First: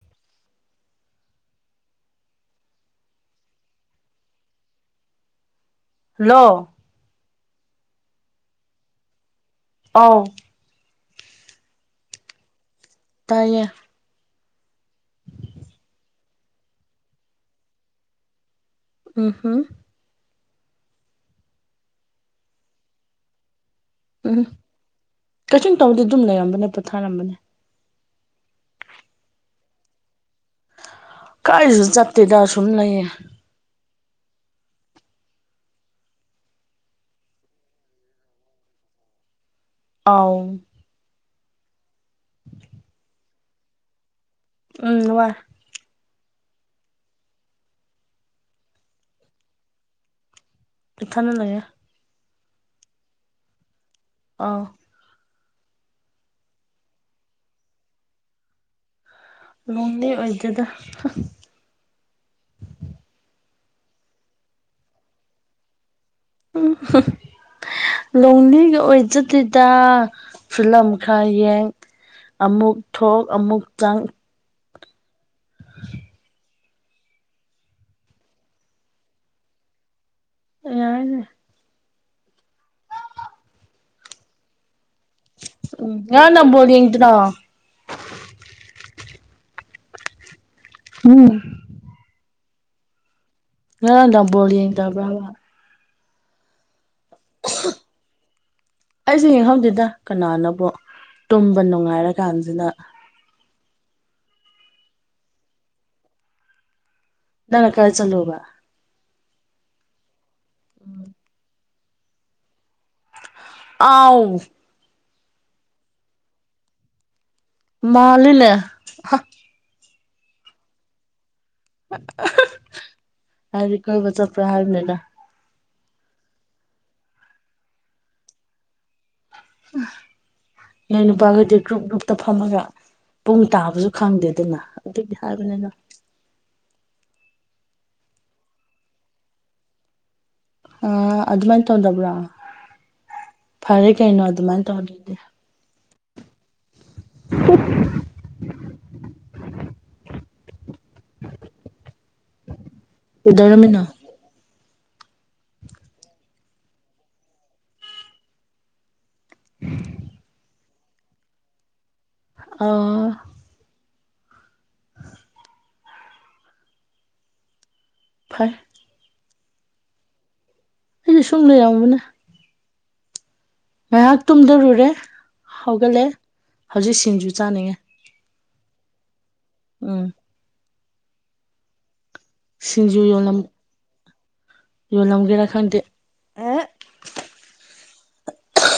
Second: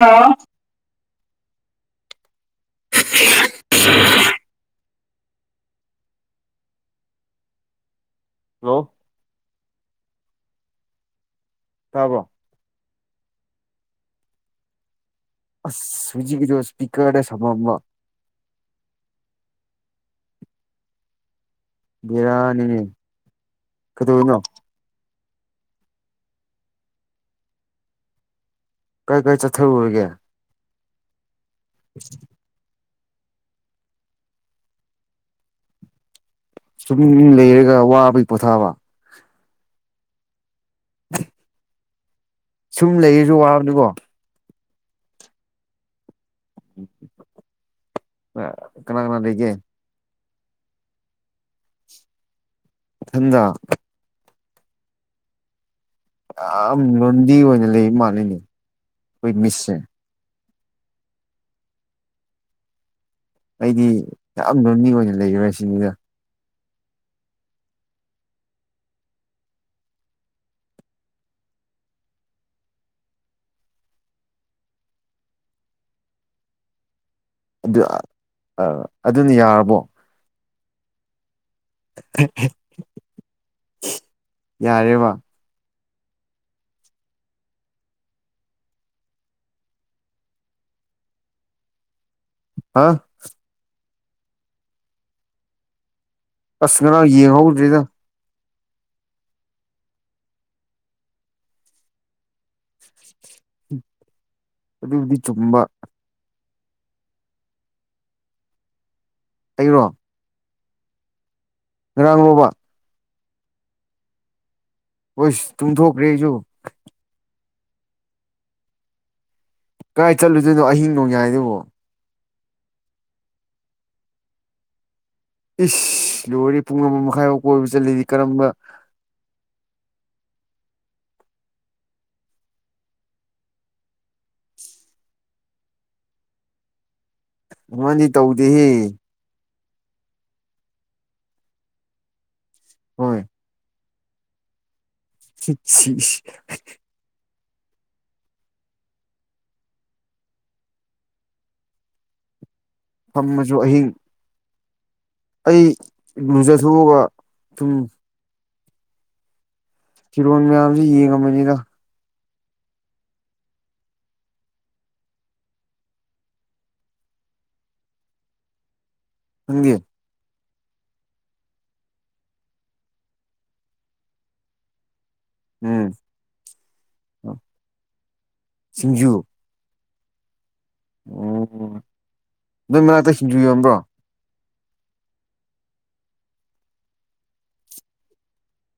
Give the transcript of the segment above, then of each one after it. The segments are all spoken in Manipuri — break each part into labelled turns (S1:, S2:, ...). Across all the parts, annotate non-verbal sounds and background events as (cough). S1: ꯍꯥꯥ (unintelligible)
S2: ꯍꯜꯂꯣ
S1: ꯂꯣ
S2: ꯑꯥꯎ
S1: ꯇꯥꯕ꯭ꯔꯣ
S2: ꯇꯥꯏꯌꯦ
S1: ꯑꯁ ꯍꯧꯖꯤꯛꯒꯤꯗꯣ ꯁ꯭ꯄꯤꯀ꯭ꯔꯗ ꯁꯝꯃꯛꯄ
S2: ꯎꯝ ꯍꯝ
S1: ꯕꯦꯔꯥꯅꯤꯅꯦ ꯀꯩꯗꯧꯔꯤꯅꯣ
S2: ꯎꯝ ꯀꯩꯁꯨꯨꯝ ꯇꯧꯗꯦ ꯑꯗꯨꯝ ꯂꯩꯔꯝꯕꯅꯦ ꯄꯣꯊꯥꯔꯝꯕꯅꯦ
S1: ꯀꯥꯏ ꯀꯥꯏ ꯆꯠꯊꯔꯨꯔꯒꯦ
S2: ꯀꯥꯏꯁꯨ ꯆꯠꯇꯦꯗ ꯁꯨꯝ ꯂꯩꯌꯦ
S1: ꯁꯨꯝ ꯂꯩꯔꯒ ꯋꯥꯕꯒꯤ ꯄꯣꯊꯥꯕ
S2: ꯑꯥꯎ
S1: (inaudible)
S2: (inaudible)
S1: ꯁꯨꯝ ꯂꯩꯔꯁꯨ ꯋꯥꯕꯅꯤꯀꯣ
S2: ꯎꯝ ꯋꯥꯏ
S1: (unintelligible) ꯀꯅꯥ ꯀꯅꯥ ꯂꯩꯒꯦ
S2: ꯏꯊꯟꯗ ꯂꯩꯌꯦ
S1: ꯏꯊꯟꯗ
S2: ꯑꯥ
S1: ꯌꯥꯝ ꯂꯣꯟꯂꯤ ꯑꯣꯏꯅ ꯂꯩ ꯃꯥꯜꯂꯦꯅꯦ
S2: ꯂꯣꯟꯂꯤ ꯑꯣꯏꯗꯦꯗ ꯍ
S1: ꯑꯩꯗꯤ ꯌꯥꯝ ꯂꯣꯟꯂꯤ ꯑꯣꯏꯅ ꯂꯩꯔꯤꯔꯥ ꯁꯤꯅꯤꯗ
S2: ꯎꯝ ꯍꯝ ꯂꯣꯡꯂꯤꯒ ꯑꯣꯏꯖꯗꯦꯗꯥ ꯐꯤꯂꯝ ꯈꯔ ꯌꯦꯡ ꯑꯃꯨꯛ ꯊꯣꯛ ꯑꯃꯨꯛ ꯆꯪ (unintelligible)
S1: ꯑꯗꯨ ꯑꯥ ꯑꯗꯨꯅ ꯌꯥꯔꯕꯣ
S2: ꯌꯥꯔꯅꯤ
S1: ꯍꯦ ꯍꯦ ꯌꯥꯔꯦꯕ
S2: ꯎꯝ ꯉꯔꯥꯡ ꯅꯨꯡꯗꯥꯡ ꯕꯣꯜ ꯌꯦꯡꯗ꯭ꯔꯣ ꯎꯝ
S1: ꯑꯥ
S2: ꯉꯔꯥꯡ ꯅꯨꯡꯗꯥꯡ ꯕꯣꯜ ꯌꯦꯡꯗꯕ꯭ꯔꯥ ꯍꯥꯏꯕꯥ
S1: ꯑꯁ ꯉꯔꯥꯡ ꯌꯦꯡꯍꯧꯗ꯭ꯔꯦꯗꯥ
S2: ꯑꯩꯁꯨ ꯌꯦꯡꯍꯧꯗꯦꯗ ꯀꯅꯥꯅꯕꯨ ꯇꯨꯝꯕ ꯅꯨꯡꯉꯥꯏꯔ ꯀꯥꯟꯖꯤꯗꯥ
S1: ꯑꯗꯨꯕꯨꯗꯤ ꯆꯨꯝꯕꯥ
S2: ꯅꯪꯅ ꯀꯥꯏ ꯆꯠꯂꯨꯕꯥ
S1: ꯑꯩꯔꯣ
S2: ꯎꯝ
S1: ꯉꯔꯥꯡꯔꯣꯕꯥ
S2: ꯑꯥꯎ
S1: ꯋꯦꯁ ꯇꯨꯝꯊꯣꯛꯈ꯭ꯔꯦ ꯑꯩꯖꯨ
S2: ꯃꯥꯜꯂꯤꯂꯦ
S1: ꯀꯥꯏ ꯆꯠꯂꯨꯗꯨꯏꯅꯣ ꯑꯍꯤꯡ ꯅꯣꯡꯌꯥꯏꯗꯕꯣ
S2: (unintelligible) ꯍꯥꯏꯗꯤ ꯀꯣꯏꯕ ꯆꯠꯄ꯭ꯔꯥ ꯍꯥꯏꯕꯅꯤꯗ
S1: ꯏꯁ ꯂꯣꯏꯔꯦ ꯄꯨꯡ ꯑꯃꯥ ꯃꯈꯥꯏꯕꯥꯎ ꯀꯣꯏꯕ ꯆꯠꯂꯗꯤ ꯀꯔꯝꯕ (unintelligible)
S2: ꯅꯣꯏ ꯅꯨꯄꯥꯒꯩꯗꯤ ꯒ꯭ꯔꯨꯞ ꯒ꯭ꯔꯨꯞꯇ ꯐꯝꯃꯒ ꯄꯨꯡ ꯇꯥꯕꯖꯨ ꯈꯪꯗꯦ ꯑꯗꯨꯅ ꯗꯨꯒꯤ ꯍꯥꯏꯕꯅꯤꯗ
S1: ꯃꯥꯗꯤ ꯇꯧꯗꯦꯍꯦ
S2: ꯑꯥ ꯑꯗꯨꯃꯥꯏꯟ ꯇꯧꯗꯕ꯭ꯔꯥ
S1: ꯍꯣꯏ
S2: ꯐꯔꯦ ꯀꯩꯅꯣ ꯑꯗꯨꯃꯥꯏꯟ ꯇꯧꯗꯔ꯭ ꯗꯤ
S1: ꯁꯤꯠ (unintelligible)
S2: ꯎ (inaudible)
S1: ꯐꯝꯃꯁꯨ
S2: ꯀꯩꯗꯧꯔꯝꯃꯤꯅꯣ
S1: ꯑꯍꯤꯡ ꯑꯩ ꯂꯨꯖꯊꯣꯛꯎꯕ ꯇꯨꯝ
S2: ꯎ (inaudible)
S1: ꯐꯤꯔꯣꯟ ꯃꯌꯥꯝꯁꯤ ꯌꯦꯡꯉꯝꯃꯤꯅꯤꯗ
S2: ꯑꯣ ꯐꯩ
S1: ꯅꯪꯗꯤ
S2: ꯑꯩꯁꯨ ꯁꯨꯝ ꯂꯩꯔꯝꯕꯅꯦ ꯉꯩꯍꯥꯛ ꯇꯨꯝꯗꯔꯨꯔꯦ
S1: ꯎꯝ
S2: ꯍꯧꯒꯠꯂꯦ ꯍꯧꯖꯤꯛ ꯁꯤꯡꯖꯨ ꯆꯥꯅꯤꯡꯉꯦ
S1: ꯁꯤꯡꯖꯨ
S2: ꯎꯝ
S1: ꯑꯣ ꯅꯣꯏ ꯃꯅꯥꯛꯇ ꯁꯤꯡꯖꯨ ꯌꯣꯟꯕ꯭ꯔꯣ
S2: ꯌꯣꯜꯂꯝꯒꯦꯔꯥ ꯈꯪꯗꯦ ꯑꯦ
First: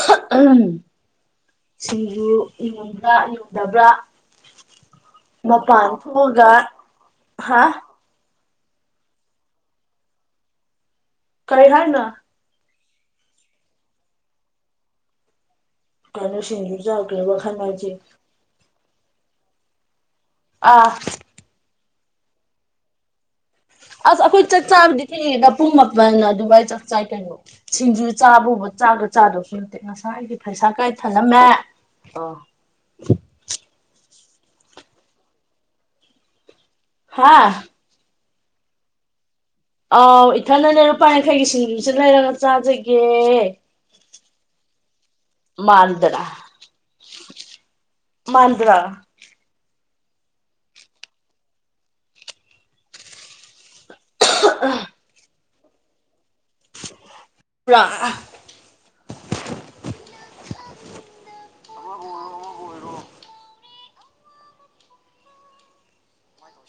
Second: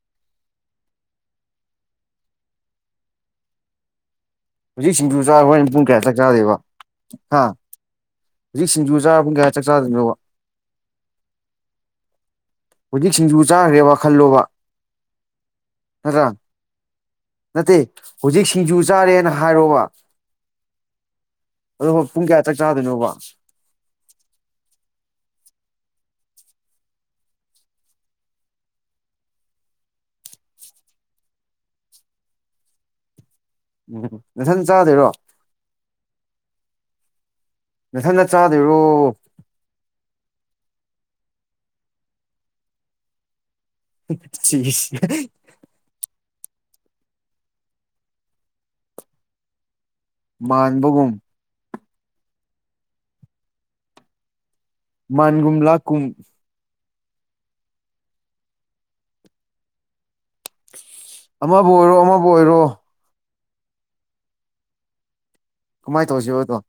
S2: (unintelligible) ꯁꯤꯡꯖꯨ ꯌꯣꯟꯕ꯭ꯔꯥ ꯌꯣꯟꯗꯕ꯭ꯔꯥ
S1: ꯍꯨꯖꯤꯛ ꯁꯤꯡꯖꯨ ꯆꯥꯔ ꯍꯣꯔꯦꯟ ꯄꯨꯡ
S2: ꯃꯄꯥꯟ
S1: ꯀꯌꯥ ꯆꯥꯛ
S2: ꯊꯣꯛꯑꯒ
S1: ꯆꯥꯗꯣꯏꯕ ꯍꯥ ꯍꯨꯖꯤꯛ ꯁꯤꯡꯖꯨ ꯆꯥꯔ ꯄꯨꯡ ꯀꯌꯥ ꯆꯥꯛ ꯆꯥꯗꯣꯏꯅꯣꯕ
S2: ꯀꯔꯤ ꯍꯥꯏꯅꯣ
S1: ꯍꯨꯖꯤꯛ ꯁꯤꯡꯖꯨ ꯆꯥꯈ꯭ꯔꯦꯕ ꯈꯜꯂꯣꯕ
S2: ꯀꯩꯅ‌ꯣ ꯁꯤꯡꯖꯨ ꯆꯥꯕ ꯀꯔꯤ ꯋꯥꯈꯟꯅ‌ꯣ ꯍꯥꯏꯖ‌ꯦ
S1: ꯍꯨꯖꯤꯛ ꯁꯤꯡꯖꯨ ꯆꯥꯔꯦꯅ ꯍꯥꯏꯔꯣꯋꯥ
S2: ꯑꯥ
S1: ꯑꯗꯣꯒ ꯄꯨꯡ ꯀꯌꯥ ꯆꯥꯛ ꯆꯥꯗꯣꯏꯅꯣꯕ
S2: ꯑꯁ ꯑꯩꯈꯣꯏ ꯆꯥꯛ ꯆꯥꯕꯗꯤ ꯊꯦꯡꯉꯤꯗ ꯄꯨꯡ ꯃꯥꯄꯟ ꯑꯗꯨꯋꯥꯏ ꯆꯥꯛ ꯆꯥꯏ ꯀꯩꯅꯣ ꯁꯤꯡꯖꯨ ꯆꯥꯕꯨꯕ ꯆꯥꯛꯀ ꯆꯥꯗꯧꯁꯨ ꯉꯁꯥꯏ ꯑꯩꯒꯤ ꯐꯩꯁꯥ ꯀꯥꯏ ꯊꯅꯝꯃꯦ ꯑꯣ
S1: ꯎꯝ ꯅꯊꯟ ꯆꯥꯗꯣꯏꯔꯣ
S2: ꯍꯥꯥ
S1: ꯅꯊꯟꯗ ꯆꯥꯗꯣꯏꯔꯣ
S2: ꯑꯥꯎ ꯏꯊꯟꯗꯅꯦ ꯂꯨꯄꯥ ꯌꯥꯡꯈꯩꯒꯤ ꯁꯤꯡꯖꯨꯁꯤ ꯂꯩꯔꯒ ꯆꯥꯖꯒꯦ
S1: ꯆꯤꯁ (unintelligible)
S2: ꯃꯥꯟꯗꯔ ꯃꯥꯟꯕ꯭ꯔ
S1: ꯃꯥꯟꯕꯒꯨꯝ
S2: (unintelligible)
S1: ꯃꯥꯟꯒꯨꯨꯝ ꯂꯥꯀꯨꯝ
S2: ꯄ꯭ꯔꯥ
S1: ꯑꯃꯕꯨ ꯑꯣꯏꯔꯣ ꯑꯃꯕꯨ ꯑꯣꯏꯔꯣ ꯀꯨꯃꯥꯏ ꯇꯧꯁꯤꯕ ꯑꯗꯣ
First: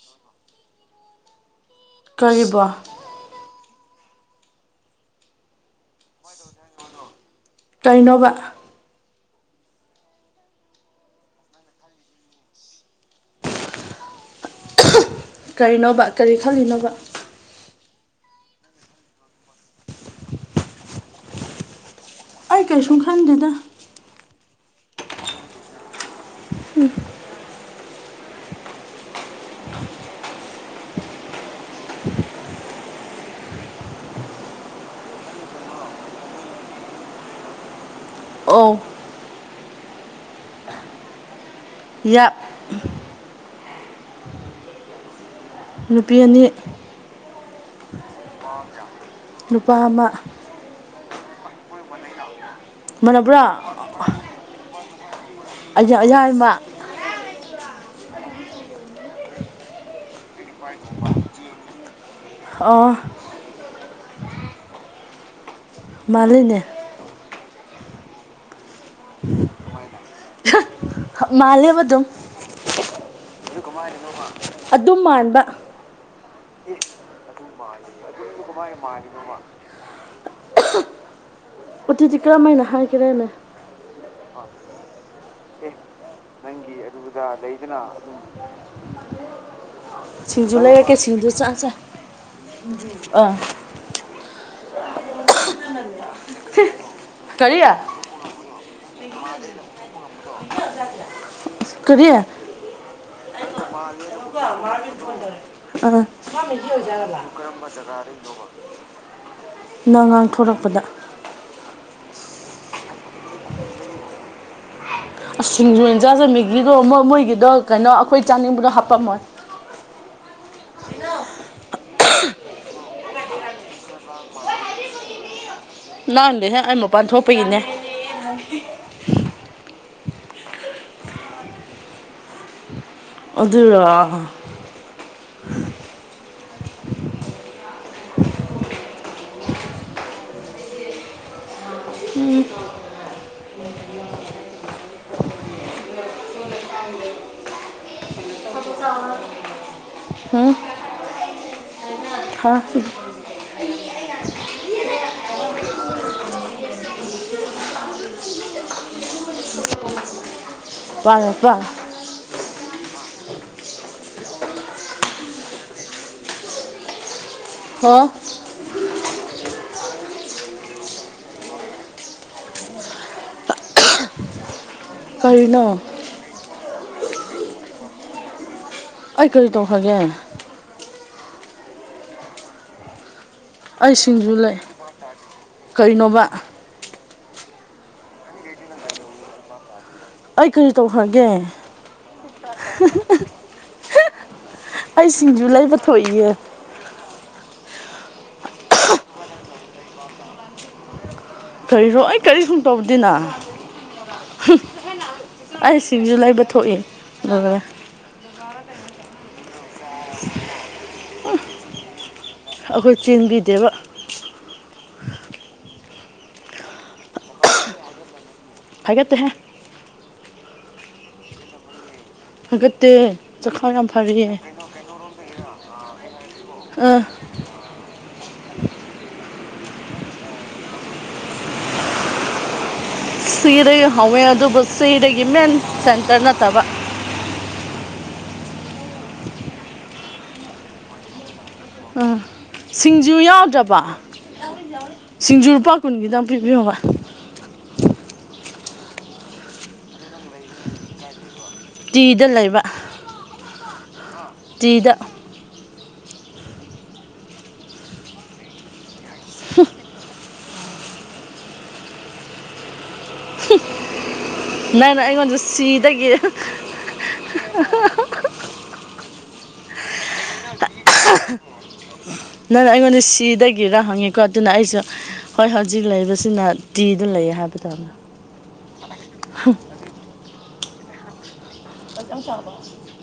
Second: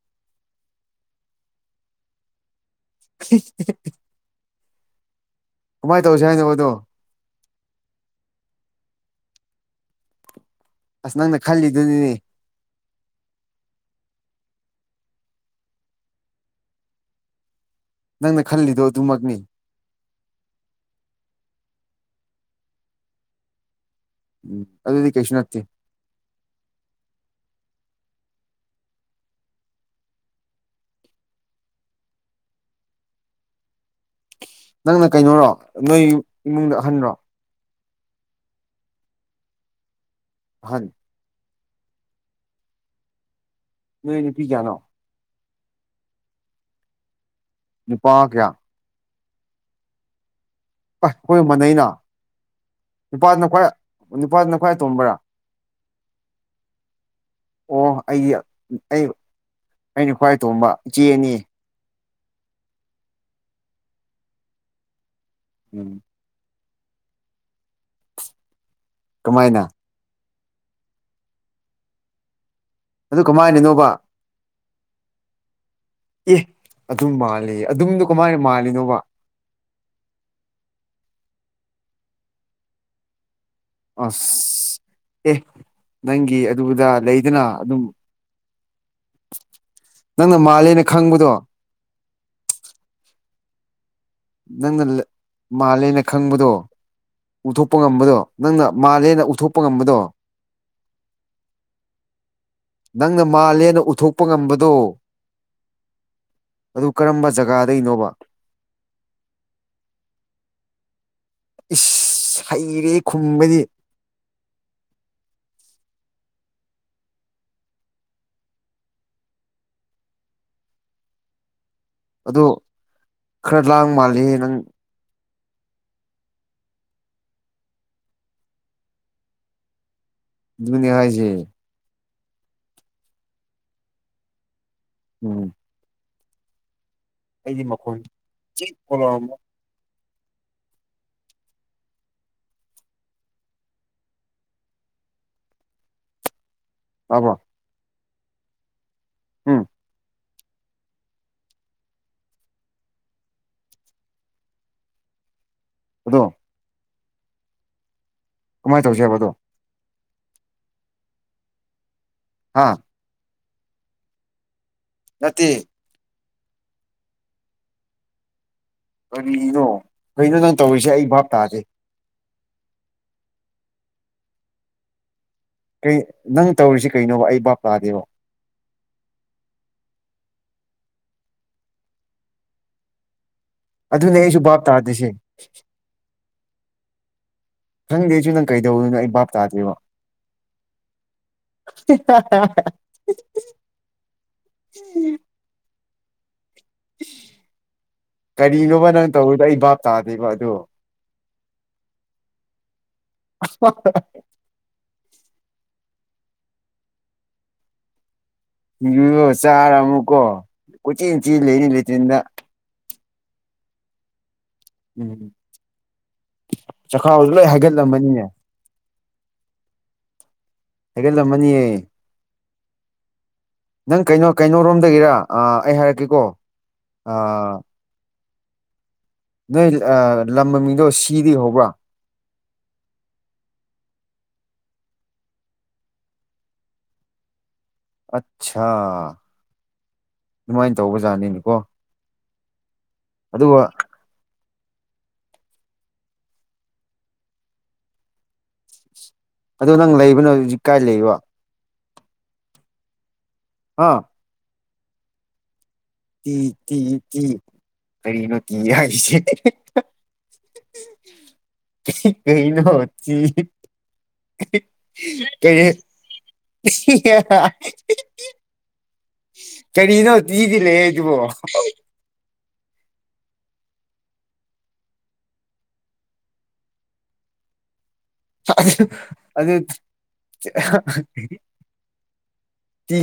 S2: ꯀꯩꯕꯣ
S1: (unintelligible) ꯀꯃꯥꯏ ꯇꯧꯁꯤ ꯍꯥꯏꯅꯣꯕꯗꯣ
S2: ꯀꯩꯅꯣꯕ
S1: ꯑꯁ ꯅꯪꯅ ꯈꯜꯂꯤꯗꯨꯅꯤꯅꯦ
S2: ꯀꯔꯤꯅꯣꯕ ꯀꯔꯤ ꯈꯜꯂꯤꯅꯣꯕ
S1: ꯅꯪꯅ ꯈꯜꯂꯤꯗꯣ ꯑꯗꯨꯃꯛꯅꯤ
S2: ꯑꯩ ꯀꯩꯁꯨꯝ ꯈꯟꯗꯦꯗ
S1: ꯎꯝ ꯑꯗꯨꯗꯤ ꯀꯩꯁꯨ ꯅꯠꯇꯦ
S2: ꯎꯝ
S1: ꯅꯪꯅ ꯀꯩꯅꯣꯔꯣ ꯅꯣꯏ ꯏꯃꯨꯡꯗ ꯑꯍꯟꯔꯣ
S2: ꯑꯣ
S1: ꯑꯍꯟ
S2: ꯌꯥꯛ
S1: ꯅꯣꯏ ꯅꯨꯄꯤ ꯀꯌꯥꯅꯣ
S2: ꯅꯨꯄꯤ ꯑꯅꯤ
S1: ꯅꯨꯄꯥ ꯀꯌꯥ
S2: ꯅꯨꯄꯥ ꯑꯃꯥ
S1: ꯑꯥ ꯑꯩꯈꯣꯏꯒ ꯃꯥꯟꯅꯩꯅ
S2: ꯃꯥꯟꯅꯕ꯭ꯔꯣ
S1: ꯅꯨꯄꯥꯗꯨꯅ ꯈ꯭ꯋꯥꯏ ꯅꯨꯄꯥꯗꯨꯅ ꯈ꯭ꯋꯥꯏ ꯑꯇꯣꯟꯕ꯭ꯔꯥ
S2: (unintelligible) ꯌꯥꯏꯃ
S1: ꯑꯣ ꯑꯩꯗꯤ ꯑꯩ ꯑꯩꯅ ꯈ꯭ꯋꯥꯏ ꯑꯇꯣꯝꯕ ꯏꯆꯦ ꯑꯅꯤ
S2: ꯑꯣ
S1: ꯎꯝ
S2: ꯃꯥꯜꯂꯤꯅꯦ
S1: ꯀꯃꯥꯏꯅ
S2: ꯍꯥ ꯃꯥꯜꯂꯦꯕ ꯗꯨꯝ
S1: ꯑꯗꯨ ꯀꯃꯥꯏꯅꯅꯣꯕ
S2: ꯑꯗꯨꯝ ꯃꯥꯟꯕ
S1: ꯑꯦ ꯑꯗꯨꯝ ꯃꯥꯜꯂꯦ ꯑꯗꯨꯝꯗꯨ
S2: ꯀꯃꯥꯢ ꯃꯥꯜꯂꯤꯅꯣꯕ ꯑꯗꯨꯗꯤ ꯀꯥꯔꯝꯃꯥꯏꯅ ꯍꯥꯏꯒꯦꯔꯅꯦ
S1: ꯑꯁ ꯑꯦ ꯅꯪꯒꯤ ꯑꯗꯨꯗ
S2: ꯎꯗ ꯂꯩꯩꯗꯅ ꯑꯗꯨꯝ
S1: ꯅꯪꯅ
S2: ꯁꯤꯡꯖꯨ
S1: ꯃꯥꯜꯂꯦꯅ
S2: ꯂꯩꯔꯛꯀꯦ ꯁꯤꯡꯖꯨ
S1: ꯈꯪꯕꯗꯣ
S2: ꯆꯥꯁꯦ ꯑꯥ
S1: ꯅꯪꯅ ꯂꯦ ꯃꯥꯜꯂꯦꯅꯦ ꯈꯪꯕꯗꯣ
S2: ꯀꯔꯤ
S1: ꯎꯊꯣꯛꯄ ꯉꯝꯕꯗꯣ ꯅꯪꯅ ꯃꯥꯜꯂꯦꯅ ꯎꯠꯊꯣꯛꯄ ꯉꯝꯕꯗꯣ
S2: ꯀꯔꯤ
S1: ꯅꯪꯅ ꯃꯥꯜꯂꯦꯅ ꯎꯠꯊꯣꯛ
S2: (unintelligible) ꯑꯥ, ꯃꯥꯏ ꯅꯨꯄꯤ
S1: ꯑꯗꯨ
S2: ꯑꯣꯏꯖꯥꯠꯂ, ꯀꯔꯝꯕ
S1: ꯖꯒꯥꯗꯒꯤꯅꯣꯕ
S2: ꯖꯥꯒꯗꯩꯅꯣꯕ ꯅꯪ ꯉꯥꯡꯊꯣꯔꯛꯄꯗ
S1: ꯏꯁ ꯍꯩꯔꯦ ꯈꯨꯝꯕꯗꯤ
S2: ꯑꯁ ꯁꯤꯡꯖꯨ ꯑꯣꯏ ꯆꯥꯖꯦ ꯃꯦꯒꯤꯗꯣ ꯃꯣꯢ ꯃꯣꯏꯒꯤꯗꯣ ꯀꯩꯅꯣ ꯑꯈꯣꯏ ꯆꯥꯅꯤꯡꯕꯗꯣ ꯍꯥꯞꯄꯝꯃꯣꯏ
S1: ꯑꯗꯣ ꯈꯔ ꯂꯥꯡ ꯃꯥꯜꯂꯤꯍꯦ ꯅꯪ
S2: ꯂꯥꯡꯗꯦ ꯍꯦ ꯑꯩ ꯃꯄꯥꯟ ꯊꯣꯛꯄꯒꯤꯅꯦ (unintelligible)
S1: ꯑꯗꯨꯅꯦ ꯍꯥꯏꯖꯦ
S2: ꯑꯗꯨꯔꯣ
S1: ꯎꯝ ꯑꯩꯗꯤ ꯃꯈꯣꯟ ꯆꯤꯛ ꯐꯥꯎ ꯂꯥꯎꯔꯝꯃꯣꯢ
S2: ꯎꯝ
S1: ꯇꯥꯕ꯭ꯔꯣ
S2: (unintelligible)
S1: ꯎꯝ
S2: ꯎꯝ ꯍꯥ (unintelligible)
S1: ꯑꯗꯣ ꯀꯃꯥꯏ ꯇꯧꯁꯦꯕ ꯑꯗꯣ
S2: ꯄꯥꯔꯄ
S1: ꯍꯥ ꯅꯠꯇꯦ
S2: ꯍꯣ
S1: ꯀꯔꯤꯅꯣ ꯀꯩꯅꯣ ꯅꯪ ꯇꯧꯔꯤꯁꯦ ꯑꯩ ꯚꯥꯞ ꯇꯥꯥꯗꯦ
S2: ꯀꯔꯤꯅꯣ
S1: ꯀꯩ ꯅꯪ ꯇꯧꯔꯤꯁꯤ ꯀꯩꯅꯣꯕ ꯑꯩ ꯕꯥꯞ ꯇꯥꯗꯦꯕ
S2: ꯑꯩ ꯀꯔꯤ ꯇꯧꯈ꯭ꯔꯒꯦ ꯑꯩ
S1: ꯑꯗꯨꯅꯦ
S2: ꯁꯤꯡꯖꯨ
S1: ꯑꯩꯁꯨ
S2: ꯂꯩ
S1: ꯚꯥꯞ ꯇꯥꯗ꯭ꯔꯤꯁꯦ
S2: ꯀꯩꯅꯣꯕ
S1: ꯈꯪꯗꯦ ꯑꯩꯁꯨ ꯅꯪ ꯀꯩꯗꯧꯋꯤꯅꯣ ꯑꯩ ꯕꯥꯞ ꯇꯥꯗꯦꯕ
S2: ꯑꯩ ꯀꯔꯤ ꯇꯧꯈ꯭ꯔꯒꯦ
S1: (unintelligible) (unintelligible)
S2: ꯑꯩ ꯁꯤꯡꯖꯨ ꯂꯩꯕ ꯊꯣꯛꯏꯌꯦ
S1: ꯀꯔꯤꯅꯣꯕ ꯅꯪ ꯇꯧꯔꯤꯗꯣ ꯑꯩ ꯚꯥꯞ ꯇꯥꯗꯦꯕ ꯑꯗꯣ
S2: ꯀꯔꯤꯔꯣ ꯑꯩ ꯀꯔꯤꯁꯨꯝ ꯇꯧꯗꯦꯅ
S1: ꯑꯁ ꯋꯥ
S2: ꯍꯨꯝ ꯑꯩ ꯁꯤꯡꯖꯨ ꯂꯩꯕ ꯊꯣꯛꯏ ꯗꯧꯔꯦ
S1: ꯁꯤꯡꯖꯨꯗꯣ ꯆꯥꯔ ꯑꯃꯨꯛꯀꯣ ꯀꯣꯏꯆꯦꯟ ꯆꯦꯟ ꯂꯩꯅꯤ ꯂꯦꯇ꯭ꯔꯤꯟꯗ
S2: ꯑꯩꯈꯣꯏ ꯆꯦꯟꯕꯤꯗꯦꯕ
S1: ꯎꯝ ꯆꯈꯥꯎꯁꯨ ꯂꯣꯏ ꯍꯩꯒꯠꯂꯝꯃꯅꯤꯅꯦ
S2: ꯍꯥꯏꯒꯠꯇꯦꯍꯦ
S1: ꯍꯩꯒꯠꯂꯝꯃꯅꯤꯌꯦ
S2: ꯐꯒꯠꯇꯦ
S1: ꯅꯪ ꯀꯩꯅꯣ ꯀꯩꯅꯣꯔꯣꯝꯗꯒꯤꯔ ꯑꯥ ꯑꯩ ꯍꯥꯏꯔꯛꯀꯦꯀꯣ
S2: ꯑꯥ
S1: ꯅꯣꯏ ꯑ ꯂꯝ ꯃꯃꯤꯡꯗꯣ ꯁꯤꯗꯒꯤ ꯍꯧꯕ꯭ꯔꯥ
S2: ꯁꯤꯗꯒꯤ ꯍꯧꯋꯦ ꯑꯗꯨꯕꯨ ꯁꯤꯗꯒꯤ ꯃꯦꯟ ꯁꯦꯟꯇꯔ ꯅꯠꯇꯕ
S1: ꯑꯠꯁꯥ ꯑꯗꯨꯃꯥꯏ ꯇꯧꯕ ꯖꯥꯠꯅꯤꯅꯤꯀꯣ
S2: ꯑꯥ ꯁꯤꯡꯖꯨ ꯌꯥꯎꯗ꯭ꯔꯕ ꯌꯥꯎꯔꯤ ꯌꯥꯎꯔꯤ ꯁꯤꯡꯖꯨ ꯂꯨꯄꯥ ꯀꯨꯟꯒꯤꯗꯪ ꯄꯤꯕꯤꯌꯣꯕ
S1: ꯑꯗꯣ ꯅꯪ ꯂꯩꯕꯅ ꯍꯧꯖꯤꯛ ꯀꯥꯏ ꯂꯩꯕ
S2: ꯇꯤꯗ ꯂꯩꯕ
S1: ꯑꯥ
S2: ꯇꯤꯗ
S1: ꯇꯤ ꯇꯤ ꯇꯤ ꯀꯔꯤꯅꯣ ꯇꯤ ꯍꯥꯏꯁꯦ ꯀꯩꯅꯣ ꯇꯤ
S2: ꯅꯪꯅ ꯑꯩꯉꯣꯟꯗ ꯁꯤꯗꯒꯤ
S1: (unintelligible) ꯀꯔꯤꯅꯣ ꯇꯤꯗ ꯂꯩꯌꯦ ꯍꯥꯏꯗꯨꯕꯣ
S2: ꯅꯪꯅ ꯑꯩꯉꯣꯟꯗ ꯁꯤꯗꯒꯤꯔ ꯍꯪꯉꯤꯀꯣ ꯑꯗꯨꯅ ꯑꯩꯁꯨ ꯍꯣꯏ ꯍꯧꯖꯤꯛ ꯂꯩꯕꯁꯤꯅ ꯇꯤꯗ ꯂꯩꯌꯦ ꯍꯥꯏꯕꯗꯣ
S1: ꯑꯗꯨ ꯇꯤ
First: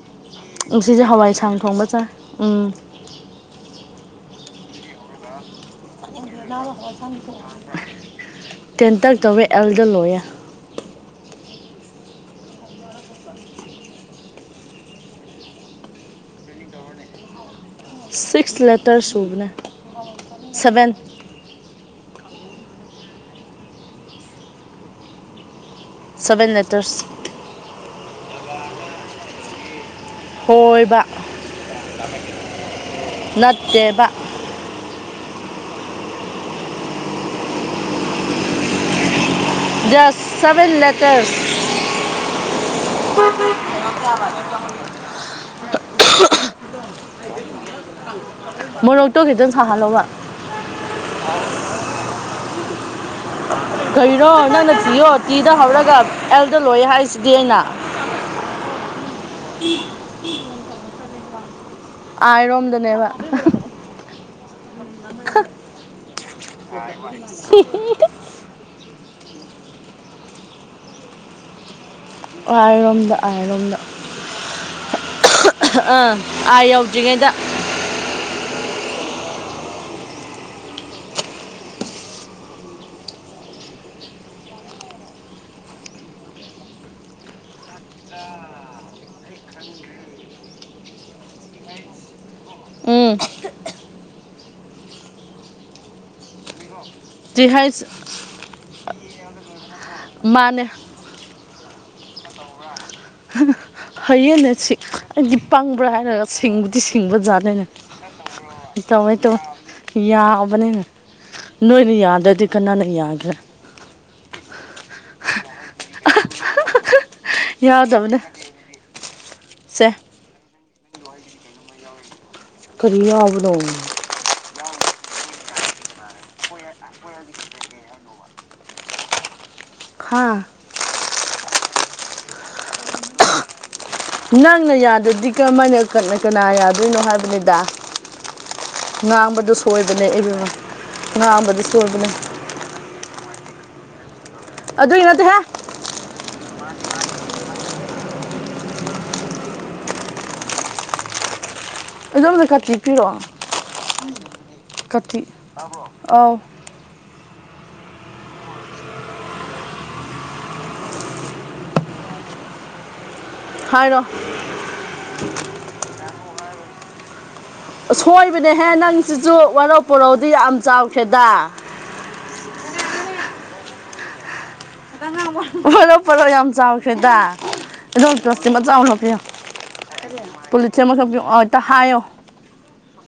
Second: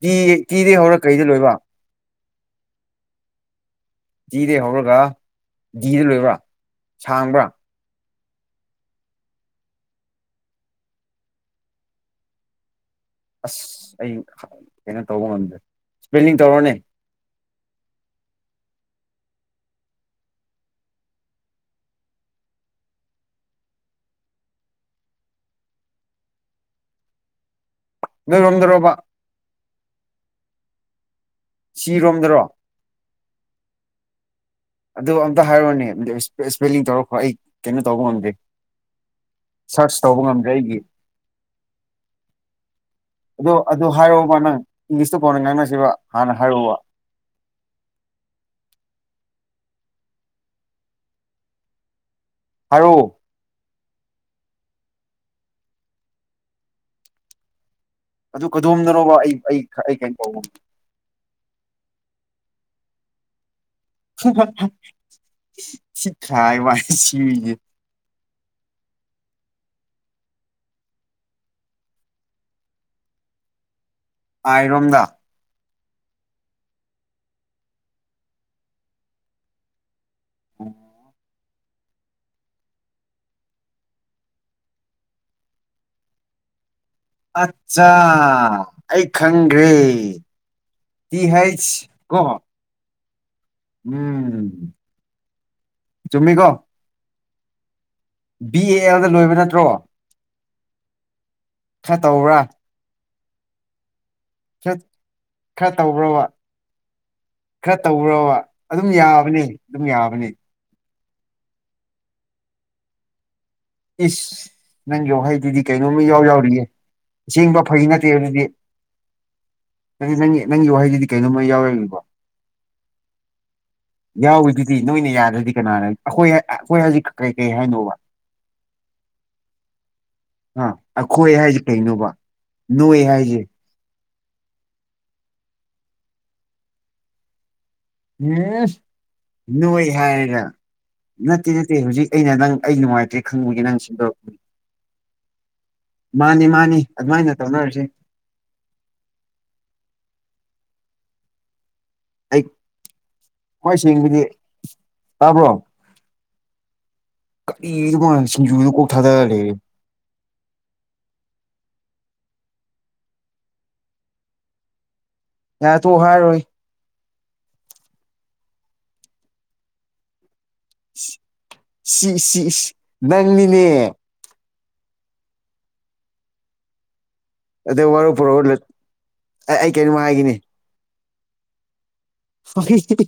S1: ꯇꯤ ꯇꯤꯗ ꯍꯧꯔ
S2: ꯉꯁꯤꯁꯦ
S1: ꯀꯩꯗ ꯂꯣꯏꯕ
S2: ꯍꯋꯥꯏꯁꯥꯡ ꯊꯣꯡꯕ ꯆꯥꯏ ꯎꯝ
S1: ꯇꯤꯗꯩ ꯍꯧꯔꯒ ꯗꯤꯗ ꯂꯣꯏꯕꯥ
S2: ꯇꯦꯟ ꯇꯛ ꯇꯧꯌꯦ ꯑꯦꯜꯗ ꯂꯣꯏꯌꯦ
S1: ꯑꯁ ꯑꯩ ꯀꯩꯅꯣ ꯇꯧꯕ ꯉꯝꯗ꯭ꯔꯦ ꯁꯄꯦꯂꯤꯡ ꯇꯧꯔꯑꯣꯅꯦ
S2: ꯁꯤꯛꯁ ꯂꯦꯇꯔ ꯁꯨꯕꯅꯦ ꯁꯚꯦꯟ꯫ Seven letters.
S1: ꯅꯣꯏꯔꯣꯝꯗꯔꯣꯕ꯫
S2: ꯍꯣꯏꯕ
S1: ꯁꯤꯔꯣꯝꯗꯔꯣ
S2: ꯅꯠꯇꯦꯕ꯫
S1: ꯑꯗꯨ ꯑꯝꯇ ꯍꯥꯏꯔꯣꯅꯦ ꯏꯁ ꯏꯁꯄꯦꯂꯤꯡ ꯇꯧꯔꯛꯄ ꯑꯩ ꯀꯩꯅꯣ ꯇꯧꯕ ꯉꯝꯗꯦ꯫ ꯁꯔ꯭ꯁ ꯇꯧꯕ
S2: ꯖꯁ
S1: ꯉꯝꯗ꯭ꯔꯦ ꯑꯩꯒꯤ꯫
S2: ꯁꯚꯦꯟ ꯂꯦꯇꯔꯁ
S1: ꯑꯗꯣ ꯑꯗꯣ ꯍꯥꯏꯌꯣꯕ ꯅꯪ ꯏꯪꯂꯤꯁꯇꯣ ꯀꯣꯟꯅ ꯉꯥꯡꯅꯁꯦꯕ ꯍꯥꯟꯅ ꯍꯥꯏꯌꯣꯕ꯫
S2: ꯃꯣꯔꯣꯛꯇꯣ ꯈꯤꯇꯪ ꯁꯍꯜꯂꯣꯕ꯫
S1: ꯍꯥꯏꯔꯣ꯫
S2: ꯀꯔꯤꯔꯣ ꯅꯪꯅ ꯊꯤꯌꯣ ꯇꯤꯗ ꯍꯧꯔꯒ ꯑꯦꯜꯗ ꯂꯣꯏꯌꯦ ꯍꯥꯏꯁꯤꯗꯤ ꯑꯩꯅ꯫
S1: ꯑꯗꯨ ꯀꯗꯣꯝꯗꯅꯣꯕ ꯑꯩ ꯑꯩ ꯑꯩ ꯀꯩꯅꯣ ꯇꯧꯕ
S2: ꯑꯥꯏ ꯔꯣꯝꯗꯅꯦꯕ꯫
S1: (unintelligible) ꯁꯤ ꯈꯥꯏꯕꯋꯥꯅꯤ ꯁꯤ ꯃꯤꯁꯤ
S2: ꯑꯥꯏ ꯔꯣꯝꯗ ꯑꯥꯏ ꯔꯣꯝꯗ꯫
S1: ꯑꯥꯏꯔꯣꯝꯗ꯫
S2: ꯑꯥ ꯑꯥ ꯑꯥꯏ ꯌꯧꯗ꯭ꯔꯤꯉꯩꯗ꯫
S1: (inaudible) ꯑꯆꯥ ꯑꯩ ꯈꯪꯒ꯭ꯔꯦ꯫ ꯇꯤ ꯍꯩꯁ ꯀꯣ
S2: ꯎꯝ
S1: ꯎꯝ ꯆꯨꯝꯃꯤ ꯀꯣ꯫
S2: ꯇꯤꯍꯩꯁ꯫
S1: ꯕꯤ ꯑꯦ ꯑꯦꯜꯗ ꯂꯣꯏꯕ ꯅꯠꯇ꯭ꯔꯣ꯫
S2: ꯃꯥꯅꯦ꯫
S1: ꯈꯔ ꯇꯧꯕ꯭ꯔꯥ꯫
S2: ꯍꯥ ꯍꯩꯌꯦꯅꯦ꯫
S1: ꯈꯔ
S2: ꯑꯩꯗꯤ
S1: ꯈꯔ
S2: ꯄꯪꯕ꯭ꯔꯥ
S1: ꯇꯧꯕ꯭ꯔꯕ
S2: ꯍꯥꯏꯔꯒ ꯁꯤꯡꯗꯤ ꯁꯤꯡꯕ ꯖꯥꯠꯅꯤꯅꯦ
S1: ꯈꯔ ꯇꯧꯕ꯭ꯔꯕ ꯑꯗꯨꯝ
S2: ꯇꯧꯋꯦ
S1: ꯌꯥꯕꯅꯤ ꯑꯗꯨꯝ
S2: ꯇꯧꯋꯦ
S1: ꯌꯥꯕꯅꯤ
S2: ꯌꯥꯕꯅꯦ ꯅꯣꯏꯅ ꯌꯥꯗ꯭ꯔꯗꯤ ꯀꯅꯥꯅ ꯌꯥꯒꯦꯔꯥ꯫
S1: ꯏꯁ ꯅꯪꯒꯤ ꯋꯥꯍꯩꯗꯨꯗꯤ ꯀꯩꯅꯣꯝꯃ ꯏꯌꯥꯎ ꯌꯥꯎꯔꯤꯌꯦ ꯁꯦꯡꯕ ꯐꯥꯒꯤ ꯅꯠꯇꯦ
S2: ꯌꯥꯎꯗꯕꯅꯦ
S1: ꯑꯗꯨꯗꯤ
S2: ꯁꯦ
S1: ꯅꯪꯒꯤ ꯅꯪꯒꯤ ꯅꯪꯒꯤ ꯋꯥꯍꯩꯗꯨꯗꯤ ꯀꯩꯅꯣꯝ ꯏꯌꯥꯎ ꯌꯥꯎꯔꯤꯕ
S2: ꯀꯔꯤ ꯌꯥꯎꯕꯅꯣ꯫
S1: ꯌꯥꯎꯔꯤꯗꯨꯗꯤ ꯅꯣꯏꯅ ꯌꯥꯗ꯭ꯔꯗꯤ ꯀꯅꯥꯅ ꯑꯩꯈꯣꯏ ꯑꯩꯈꯣꯏ ꯍꯧꯖꯤꯛ ꯀꯩ ꯀꯩ ꯍꯥꯏꯅꯣꯕ꯫
S2: ꯍꯥꯥ꯫
S1: ꯑꯥ ꯑꯩꯈꯣꯏ ꯍꯥꯏꯁꯦ ꯀꯩꯅꯣꯕ ꯅꯣꯏ ꯍꯥꯏꯖꯦ꯫
S2: ꯅꯪꯅ ꯌꯥꯗꯗꯤ ꯀꯃꯥꯏꯅ ꯀꯅꯥ ꯀꯅꯥ ꯌꯥꯗꯣꯏꯅꯣ ꯍꯥꯏꯕꯅꯤꯗ꯫
S1: ꯎꯝ
S2: ꯉꯥꯡꯕꯗꯨ
S1: ꯅꯣꯏ
S2: ꯁꯣꯏꯕꯅꯦ
S1: ꯍꯥꯏꯔꯒ
S2: ꯑꯩꯗꯧꯅ꯫
S1: ꯅꯠꯇꯦ ꯅꯠꯇꯦ ꯍꯧꯖꯤꯛ ꯑꯩꯅ ꯅꯪ ꯑꯩ ꯅꯨꯡꯉꯥꯏꯇ꯭ꯔꯦ ꯈꯪꯕꯒꯤ ꯅꯪ ꯁꯦꯝꯗꯣꯔꯛꯄꯅꯤ꯫
S2: ꯑꯗꯨꯒꯤ ꯅꯠꯇꯦꯍꯦ꯫
S1: ꯃꯥꯟꯅꯤ ꯃꯥꯟꯅꯤ ꯑꯗꯨꯃꯥꯏꯅ ꯇꯧꯅꯔꯁꯤ꯫ ꯑꯩ
S2: ꯑꯗꯨꯗꯣꯝꯗ ꯀꯥꯇꯤ ꯄꯤꯔꯛꯑꯣ
S1: ꯈ꯭ꯋꯥꯏ ꯁꯦꯡꯕꯗꯤ
S2: ꯀꯥꯇꯤ
S1: ꯇꯥꯕ꯭ꯔꯣ
S2: ꯑꯧ
S1: ꯀꯔꯤꯅꯣ ꯃꯅꯥ ꯁꯤꯡꯖꯨꯗ ꯀꯣꯛ ꯊꯥꯗꯔ ꯂꯩꯔꯦ
S2: ꯍꯥꯏꯔꯣ꯫
S1: ꯌꯥꯔꯦ ꯇꯣꯛ ꯍꯥꯏꯔꯣꯏ꯫
S2: ꯁꯣꯏꯕꯅꯦꯍꯦ ꯅꯪ ꯁꯤꯁꯨ ꯋꯥꯔꯧ ꯄꯨꯔꯧꯗꯤ ꯌꯥꯝ ꯆꯥꯎꯈ꯭ꯔꯦꯗ꯫
S1: ꯁꯤ ꯁꯤ ꯅꯪꯅꯤꯅꯦ꯫
S2: (unintelligible) ꯋꯔꯧ ꯄꯨꯡꯂꯧ ꯌꯥꯝ ꯆꯥꯎꯈ꯭ꯔꯦꯗ꯫
S1: ꯑꯗ
S2: ꯑꯗꯣ
S1: ꯋꯥꯔꯧ ꯄꯨꯔꯧ
S2: ꯄ꯭ꯂꯇꯤ ꯃꯆꯥ ꯍꯥꯞꯄꯤꯌꯣ
S1: ꯑꯩ ꯀꯩꯅꯣꯝ
S2: ꯀꯔꯤ
S1: ꯍꯥꯏꯒꯦꯅꯦ
S2: ꯄꯣꯂꯤꯊꯤꯜ ꯑꯃꯇ ꯄꯤꯌꯣ ꯑꯝꯇ ꯍꯥꯏꯌꯣ
S1: (unintelligible)